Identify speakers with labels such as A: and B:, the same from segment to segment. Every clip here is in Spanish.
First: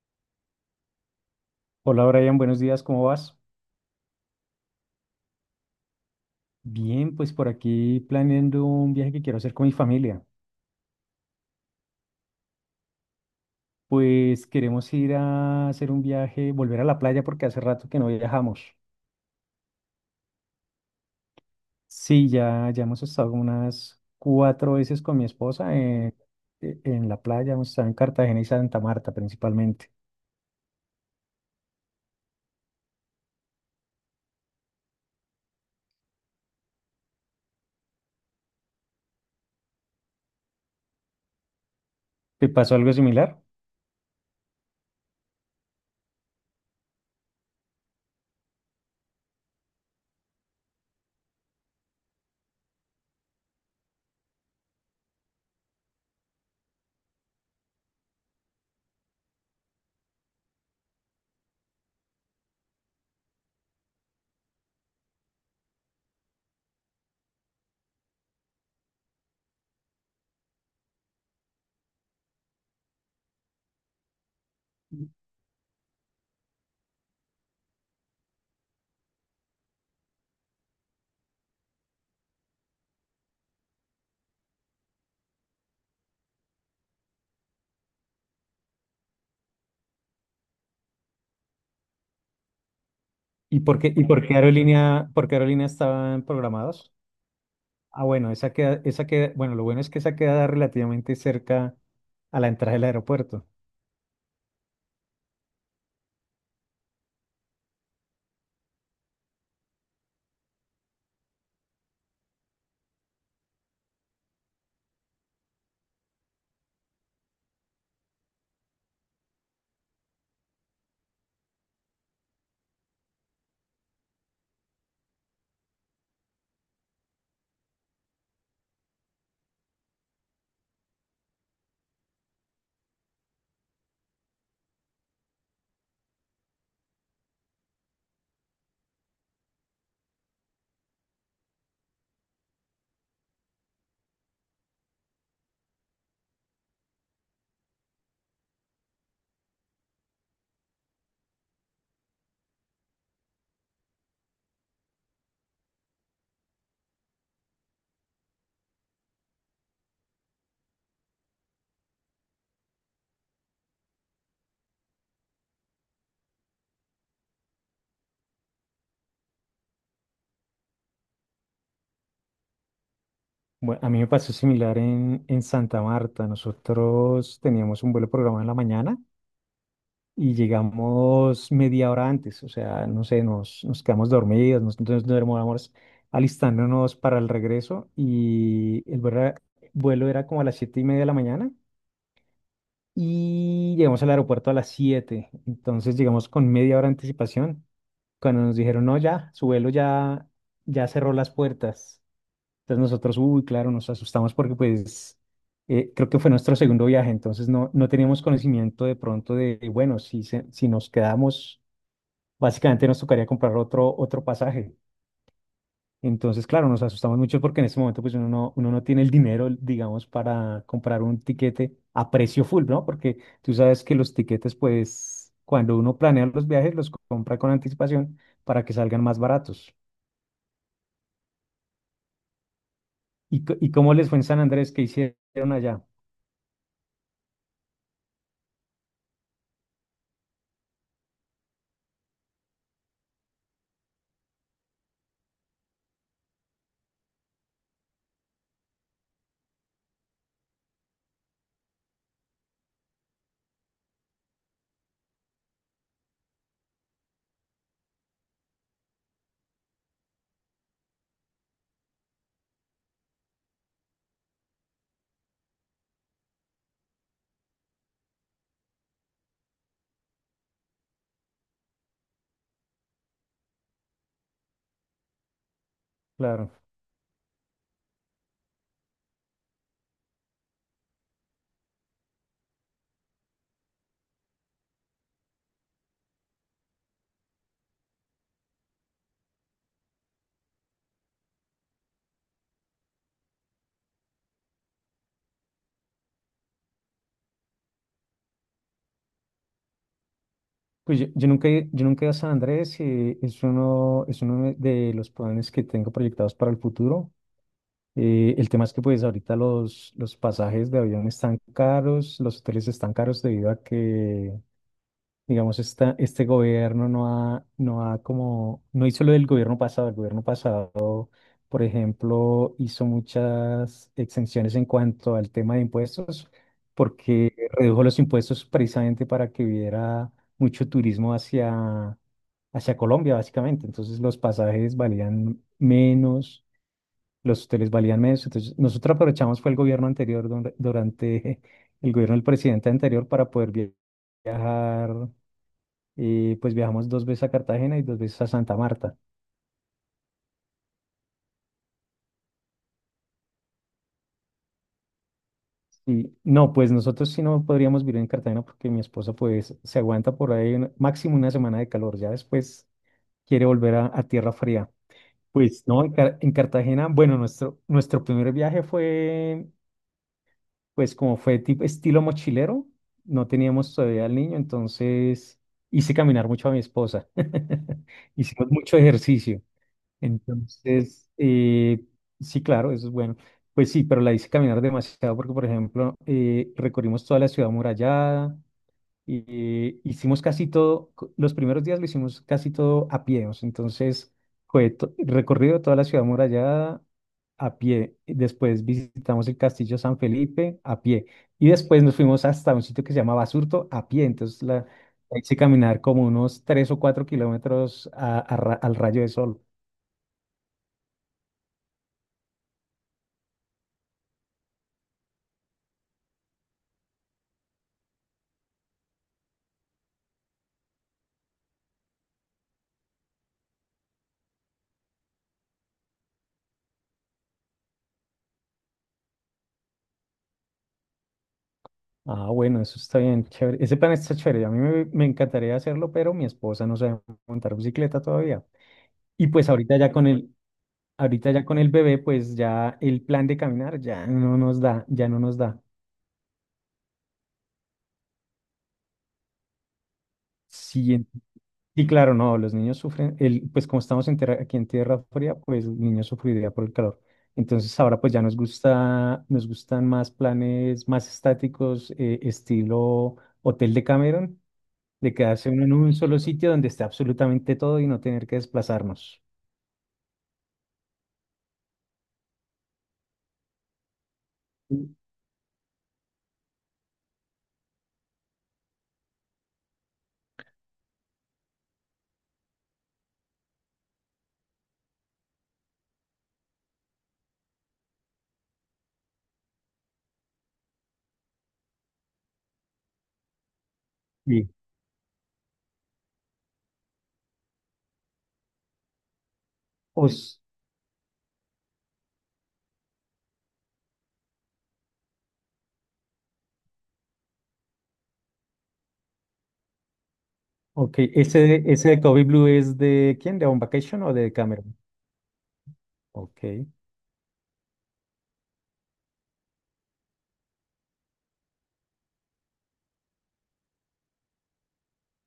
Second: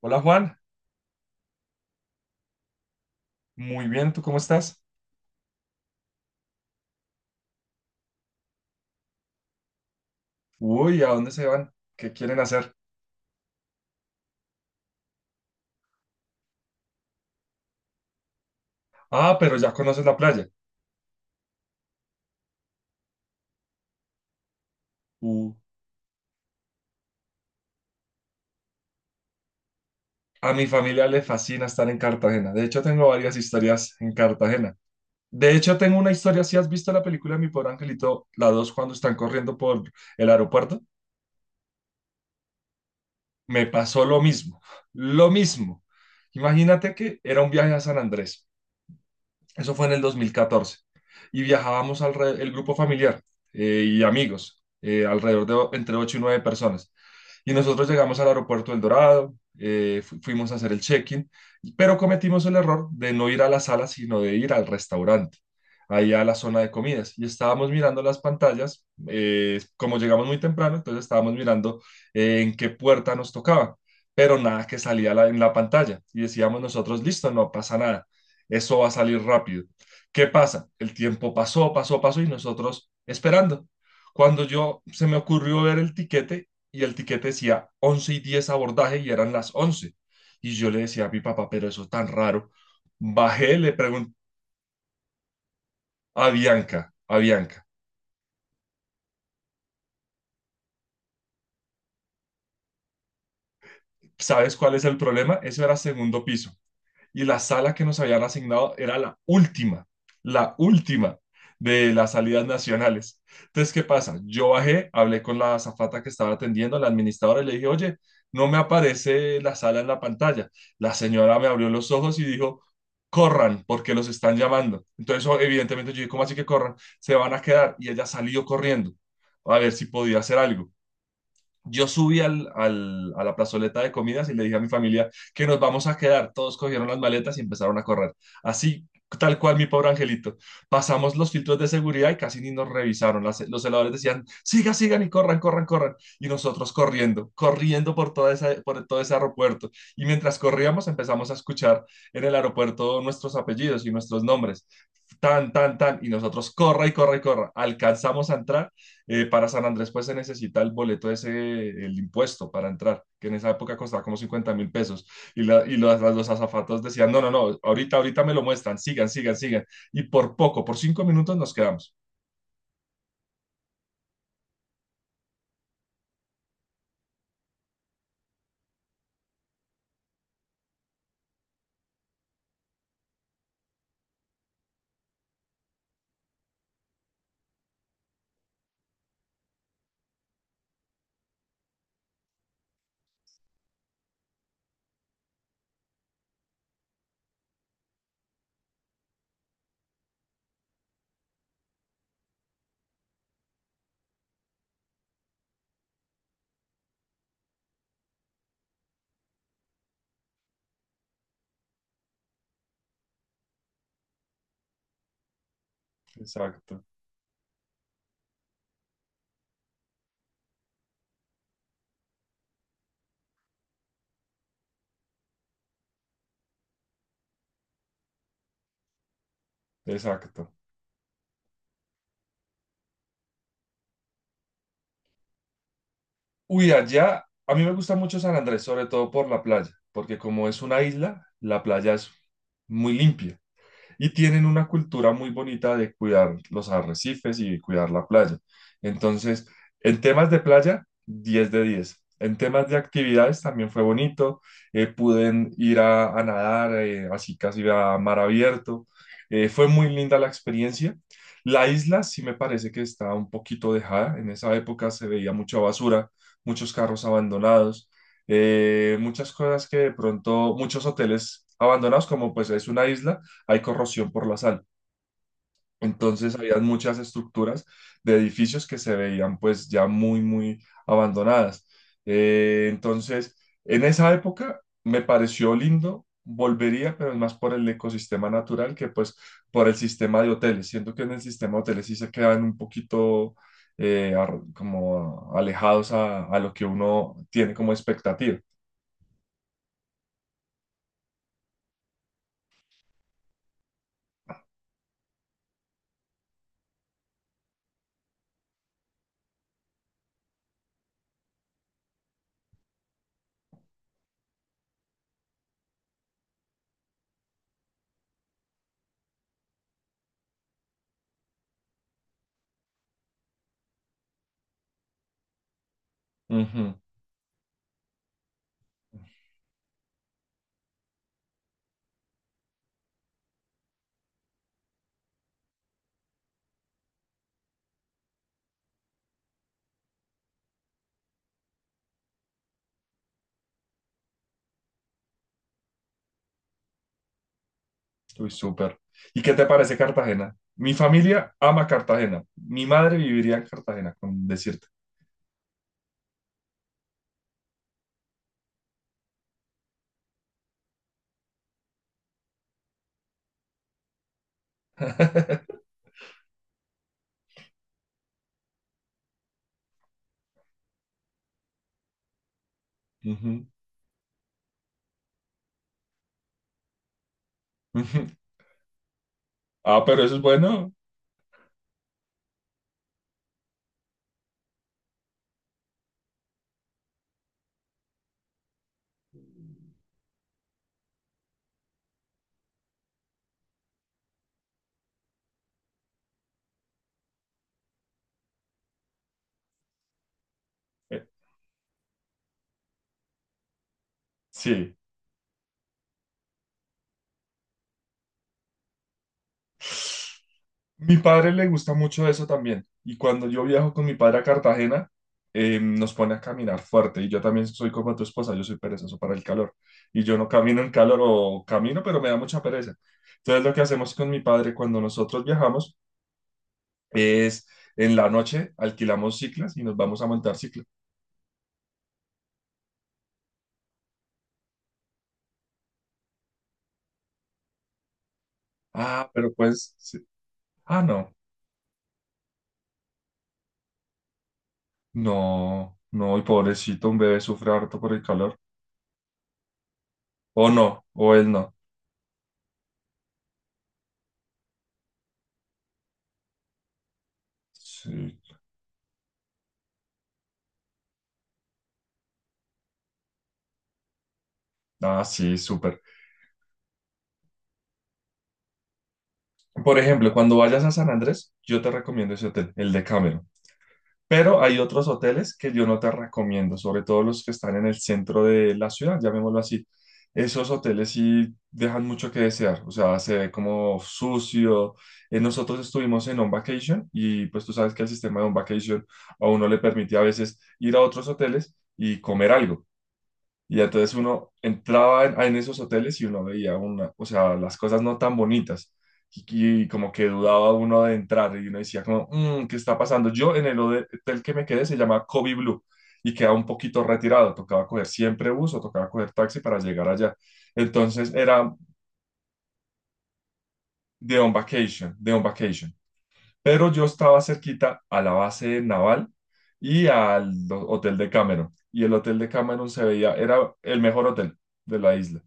A: Hola Juan,
B: Hola Brian, buenos días, ¿cómo vas?
A: muy bien, ¿tú cómo estás?
B: Bien, pues por aquí planeando un viaje que quiero hacer con mi familia.
A: Uy, ¿a dónde se van? ¿Qué quieren hacer?
B: Pues queremos ir a hacer un viaje, volver a la playa porque hace rato que no viajamos.
A: Ah, pero ya conoces la playa.
B: Sí, ya, ya hemos estado unas cuatro veces con mi
A: Uh,
B: esposa en la playa, hemos estado en Cartagena y Santa Marta principalmente.
A: a mi familia le fascina estar en Cartagena. De hecho, tengo varias historias en Cartagena. De hecho, tengo una historia, si has visto la película Mi Pobre Angelito, la 2, cuando están corriendo por el aeropuerto,
B: ¿Te pasó algo similar?
A: me pasó lo mismo, lo mismo. Imagínate que era un viaje a San Andrés. Eso fue en el 2014. Y viajábamos al el grupo familiar y amigos, alrededor de entre 8 y 9 personas. Y nosotros llegamos al aeropuerto El Dorado, fuimos a hacer el check-in, pero cometimos el error de no ir a la sala, sino de ir al restaurante, ahí a la zona de comidas. Y estábamos mirando las pantallas, como llegamos muy temprano, entonces estábamos mirando en qué puerta nos tocaba, pero nada que salía en la pantalla. Y decíamos nosotros, listo, no pasa nada, eso va a salir rápido. ¿Qué pasa? El tiempo pasó, pasó, pasó y nosotros esperando. Cuando yo se me ocurrió ver el tiquete y el tiquete decía 11:10 abordaje y eran las 11. Y yo le decía a mi papá, pero eso es tan raro. Bajé, le
B: Y
A: pregunté
B: por qué aerolínea estaban programados?
A: a Bianca,
B: Ah, bueno, esa queda, bueno, lo bueno es que esa queda relativamente cerca a la entrada del aeropuerto.
A: ¿sabes cuál es el problema? Eso era segundo piso. Y la sala que nos habían asignado era la última de las salidas nacionales. Entonces, ¿qué pasa? Yo bajé, hablé con la azafata que estaba atendiendo, la administradora, y le dije, oye, no me aparece la sala en la pantalla. La señora me abrió los ojos y dijo, corran, porque los están llamando. Entonces, evidentemente, yo dije, ¿cómo así que corran? Se van a quedar. Y ella salió corriendo a ver si podía hacer algo. Yo subí a la plazoleta de comidas y le dije a mi familia que nos vamos a quedar. Todos cogieron las maletas y empezaron a correr. Así, tal cual, mi pobre angelito. Pasamos los filtros de seguridad y casi ni nos revisaron. Los celadores decían, sigan, sigan y corran, corran, corran. Y nosotros corriendo, corriendo por, toda esa, por todo ese aeropuerto. Y mientras corríamos empezamos a escuchar en el aeropuerto nuestros apellidos y nuestros nombres. Tan, tan, tan. Y nosotros corra y corra y corra. Alcanzamos a entrar, para San Andrés, pues se necesita el boleto ese, el impuesto para entrar, que en esa época costaba como 50.000 pesos. Y, y los azafatos decían, no, no, no, ahorita, ahorita me lo muestran, sigan, sigan, sigan. Y por poco, por 5 minutos nos quedamos.
B: Bueno, a mí me pasó similar en Santa Marta. Nosotros teníamos un vuelo programado en la mañana y llegamos media hora antes. O sea, no sé, nos quedamos dormidos, entonces nos demoramos alistándonos para el regreso y el vuelo era como a las 7:30 de la mañana, y llegamos al aeropuerto a las 7. Entonces llegamos con media hora de anticipación. Cuando nos dijeron, no, ya, su vuelo ya, ya cerró las puertas. Entonces nosotros, uy, claro, nos asustamos porque pues creo que fue nuestro segundo viaje, entonces no teníamos conocimiento de pronto de, bueno, si nos quedamos, básicamente nos tocaría comprar otro pasaje. Entonces, claro, nos
A: Exacto,
B: asustamos mucho porque en este momento pues uno no tiene el dinero, digamos, para comprar un tiquete a precio full, ¿no? Porque tú sabes que los tiquetes pues cuando uno planea los viajes los compra con anticipación para que salgan más baratos.
A: exacto.
B: ¿Y cómo les fue en San Andrés? Que hicieron allá?
A: Uy, allá, a mí me gusta mucho San Andrés, sobre todo por la playa, porque como es una isla, la playa es muy limpia. Y tienen una cultura muy bonita de cuidar los arrecifes y cuidar la playa. Entonces, en temas de playa, 10 de 10. En temas de actividades también fue bonito. Pude ir a nadar, así casi a mar abierto. Fue muy linda la experiencia. La isla sí me parece que está un poquito dejada. En esa época se veía mucha basura, muchos carros abandonados, muchas cosas que de pronto, muchos hoteles abandonados, como pues es una isla, hay corrosión por la sal. Entonces
B: Claro.
A: había muchas estructuras de edificios que se veían pues ya muy, muy abandonadas. Entonces, en esa época me pareció lindo, volvería, pero es más por el ecosistema natural que pues por el sistema de hoteles. Siento que en el sistema de hoteles sí se quedan un poquito como alejados a lo que uno tiene como expectativa.
B: Pues yo nunca he ido a San Andrés, es uno de los planes que tengo proyectados para el futuro. El tema es que pues ahorita los pasajes de avión están caros, los hoteles están caros debido a que, digamos, este gobierno no hizo lo del gobierno pasado. El gobierno pasado, por ejemplo, hizo muchas exenciones en cuanto al tema de impuestos,
A: Ujú.
B: porque redujo los impuestos precisamente para que hubiera mucho turismo hacia Colombia, básicamente. Entonces los pasajes valían menos, los hoteles valían menos. Entonces nosotros aprovechamos fue el gobierno anterior, durante el gobierno del presidente anterior para poder viajar, y pues viajamos dos veces a Cartagena y dos veces a
A: Uy,
B: Santa
A: súper.
B: Marta.
A: ¿Y qué te parece Cartagena? Mi familia ama Cartagena. Mi madre viviría en Cartagena, con decirte.
B: Y no, pues nosotros sí no podríamos vivir en Cartagena porque mi esposa pues se aguanta por ahí máximo una semana de calor. Ya después quiere volver a tierra fría. Pues no, en Cartagena, bueno, nuestro primer viaje fue, pues como fue tipo estilo mochilero. No
A: Ujú,
B: teníamos todavía al niño, entonces hice caminar mucho a mi esposa.
A: ujú.
B: Hicimos mucho ejercicio.
A: Ah, pero eso es bueno.
B: Entonces, sí, claro, eso es bueno. Pues sí, pero la hice caminar demasiado porque, por ejemplo, recorrimos toda la ciudad amurallada, hicimos casi todo, los primeros días lo hicimos casi todo a pie, o sea, entonces fue recorrido toda la ciudad amurallada a pie, y después visitamos el castillo San Felipe a
A: Eh,
B: pie, y después nos fuimos hasta un sitio que se llama Basurto a pie, entonces la,
A: sí.
B: la hice caminar como unos 3 o 4 kilómetros al rayo de sol.
A: Mi padre le gusta mucho eso también. Y cuando yo viajo con mi padre a Cartagena, nos pone a caminar fuerte. Y yo también soy como tu esposa, yo soy perezoso para el calor. Y yo no camino en calor o camino, pero me da mucha pereza. Entonces lo que hacemos con mi padre cuando nosotros viajamos es en la noche alquilamos ciclas y nos vamos a montar cicla.
B: Ah, bueno, eso está bien, chévere. Ese plan está chévere. A mí me encantaría hacerlo, pero mi esposa no sabe montar bicicleta todavía.
A: Ah,
B: Y
A: pero
B: pues
A: pues,
B: ahorita ya
A: sí. Ah, no,
B: ahorita ya con el bebé, pues ya el plan de caminar ya no nos da, ya no nos da.
A: no, no, y pobrecito, un bebé sufre harto por el calor. O no,
B: Sí,
A: o él no.
B: y claro, no, los niños sufren, pues como estamos en aquí en tierra fría, pues los niños sufriría por el calor. Entonces ahora pues
A: Sí.
B: ya nos gustan más planes más estáticos, estilo Hotel de Cameron,
A: Ah,
B: de
A: sí,
B: quedarse uno en
A: súper.
B: un solo sitio donde esté absolutamente todo y no tener que desplazarnos.
A: Por ejemplo, cuando vayas a San Andrés, yo te recomiendo ese hotel, el de Cameron. Pero hay otros hoteles que yo no te recomiendo, sobre todo los que están en el centro de la ciudad, llamémoslo así. Esos hoteles sí dejan mucho que desear, o sea, se ve como sucio. Nosotros estuvimos en On Vacation y pues tú sabes que el sistema de On Vacation a uno le permite a veces ir a otros hoteles y comer algo. Y entonces uno
B: Sí.
A: entraba en esos hoteles y uno veía una, o sea, las cosas no tan bonitas. Y como que
B: Os,
A: dudaba uno de entrar y uno decía como, "Mm, ¿qué está pasando?" Yo en el hotel que me quedé se llama Kobe Blue y queda un poquito retirado. Tocaba coger siempre bus o tocaba coger taxi para llegar allá.
B: ok,
A: Entonces
B: ese,
A: era
B: de- ese de Kobe Blue es de quién, ¿de On Vacation o
A: de On
B: de Cameron?
A: Vacation, de On Vacation.
B: Ok.
A: Pero yo estaba cerquita a la base naval y al hotel de Cameron. Y el hotel de Cameron se veía, era el mejor hotel de la isla,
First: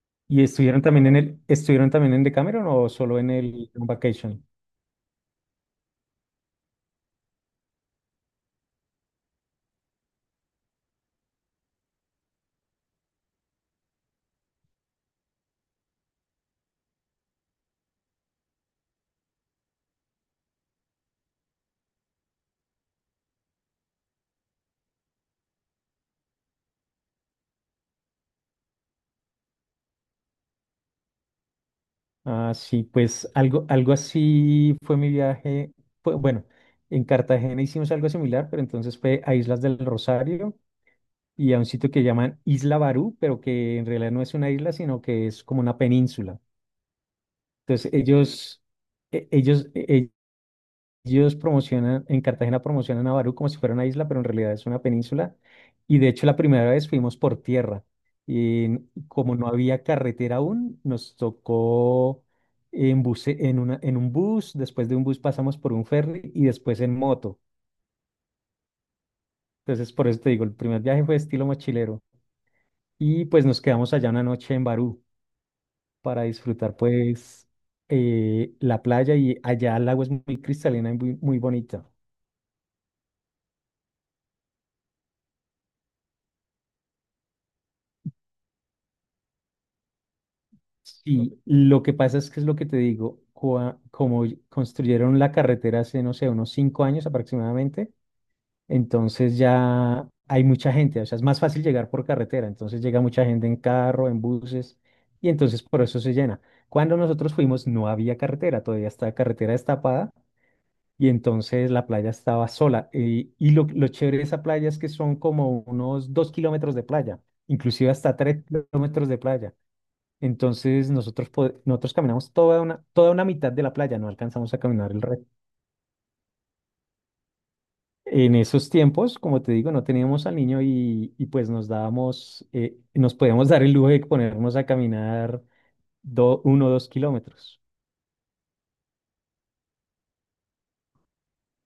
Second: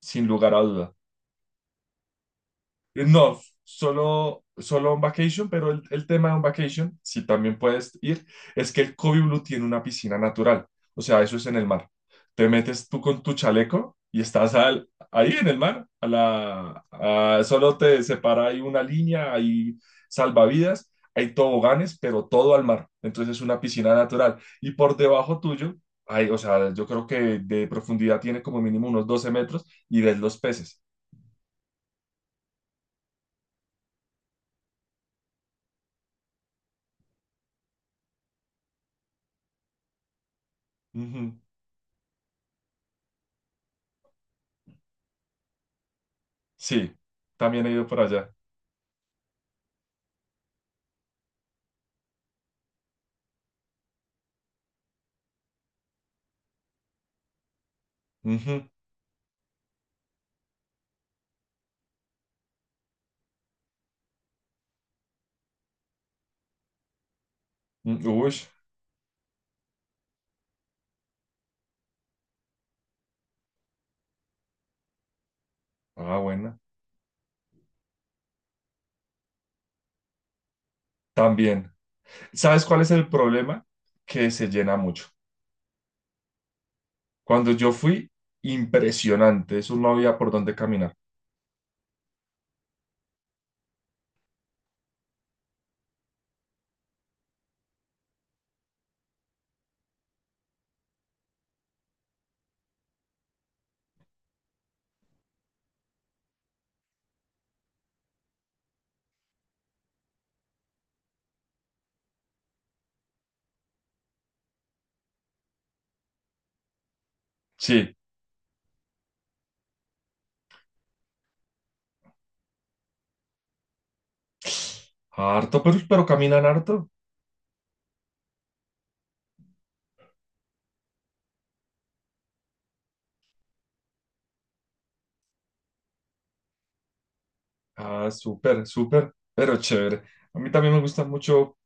A: sin
B: ¿Y
A: lugar a
B: estuvieron
A: duda.
B: también estuvieron también en Cameron o solo en
A: No,
B: el On
A: solo,
B: Vacation?
A: solo On Vacation, pero el tema de On Vacation, si también puedes ir, es que el Kobe Blue tiene una piscina natural, o sea, eso es en el mar. Te metes tú con tu chaleco y estás ahí en el mar, a la, solo te separa ahí una línea, hay salvavidas, hay toboganes, pero todo al mar, entonces es una piscina natural. Y por debajo tuyo, hay, o sea, yo creo que de profundidad tiene como mínimo unos 12 metros y ves los peces.
B: Ah, sí, pues algo así fue mi viaje. Fue, bueno, en Cartagena hicimos algo similar, pero entonces fue a Islas del Rosario y a un sitio que llaman Isla Barú, pero que en realidad no es una isla, sino que es como una península.
A: Sí, también he ido
B: Entonces
A: por allá.
B: e- ellos, e- ellos promocionan, en Cartagena promocionan a Barú como si fuera una isla, pero en realidad es una península. Y de hecho la primera vez fuimos por tierra. Y
A: Ujú,
B: como no había carretera aún, nos tocó en, buce- en, una- en un bus, después de un bus pasamos por un ferry y después en moto.
A: mm, ush,
B: Entonces por eso te digo, el primer viaje fue estilo mochilero. Y pues nos quedamos allá una noche en Barú
A: ah,
B: para
A: bueno.
B: disfrutar pues la playa, y allá el agua es muy cristalina y muy, muy
A: También.
B: bonita.
A: ¿Sabes cuál es el problema? Que se llena mucho. Cuando yo fui, impresionante. Eso no había por dónde caminar.
B: Y lo que pasa es que es lo que te digo, como construyeron la carretera hace, no sé, unos 5 años aproximadamente, entonces ya hay mucha gente, o sea, es más fácil llegar por carretera, entonces llega mucha gente en carro, en buses, y entonces por eso se llena. Cuando nosotros fuimos no había carretera, todavía estaba carretera destapada y entonces la playa estaba sola. Y lo chévere de esa playa es que son como unos 2 kilómetros de playa, inclusive
A: Sí,
B: hasta 3 kilómetros de playa. Entonces nosotros, nosotros caminamos toda una mitad de la playa, no alcanzamos a caminar el resto.
A: harto, pero caminan harto.
B: En esos tiempos, como te digo, no teníamos al niño y pues nos dábamos, nos podíamos dar el lujo de ponernos a caminar 1 o 2 kilómetros.
A: Ah, súper, súper, pero chévere. A mí también me gusta mucho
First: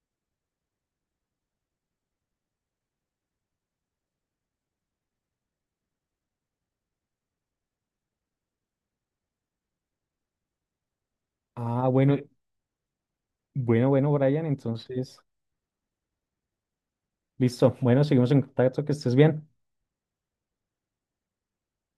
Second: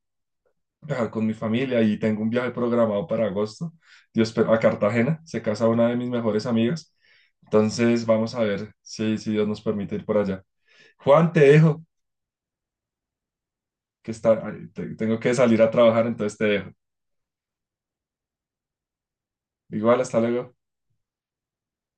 A: viajar con mi familia y tengo un viaje programado para agosto. Dios, pero a Cartagena. Se casa una de mis mejores amigas. Entonces, vamos a ver si, si Dios nos permite ir por allá. Juan, te dejo.
B: Ah, bueno, bueno,
A: Que
B: bueno,
A: está,
B: Brian,
A: tengo
B: entonces,
A: que salir a trabajar, entonces te dejo.
B: listo. Bueno, seguimos en contacto, que estés bien.
A: Igual, hasta luego.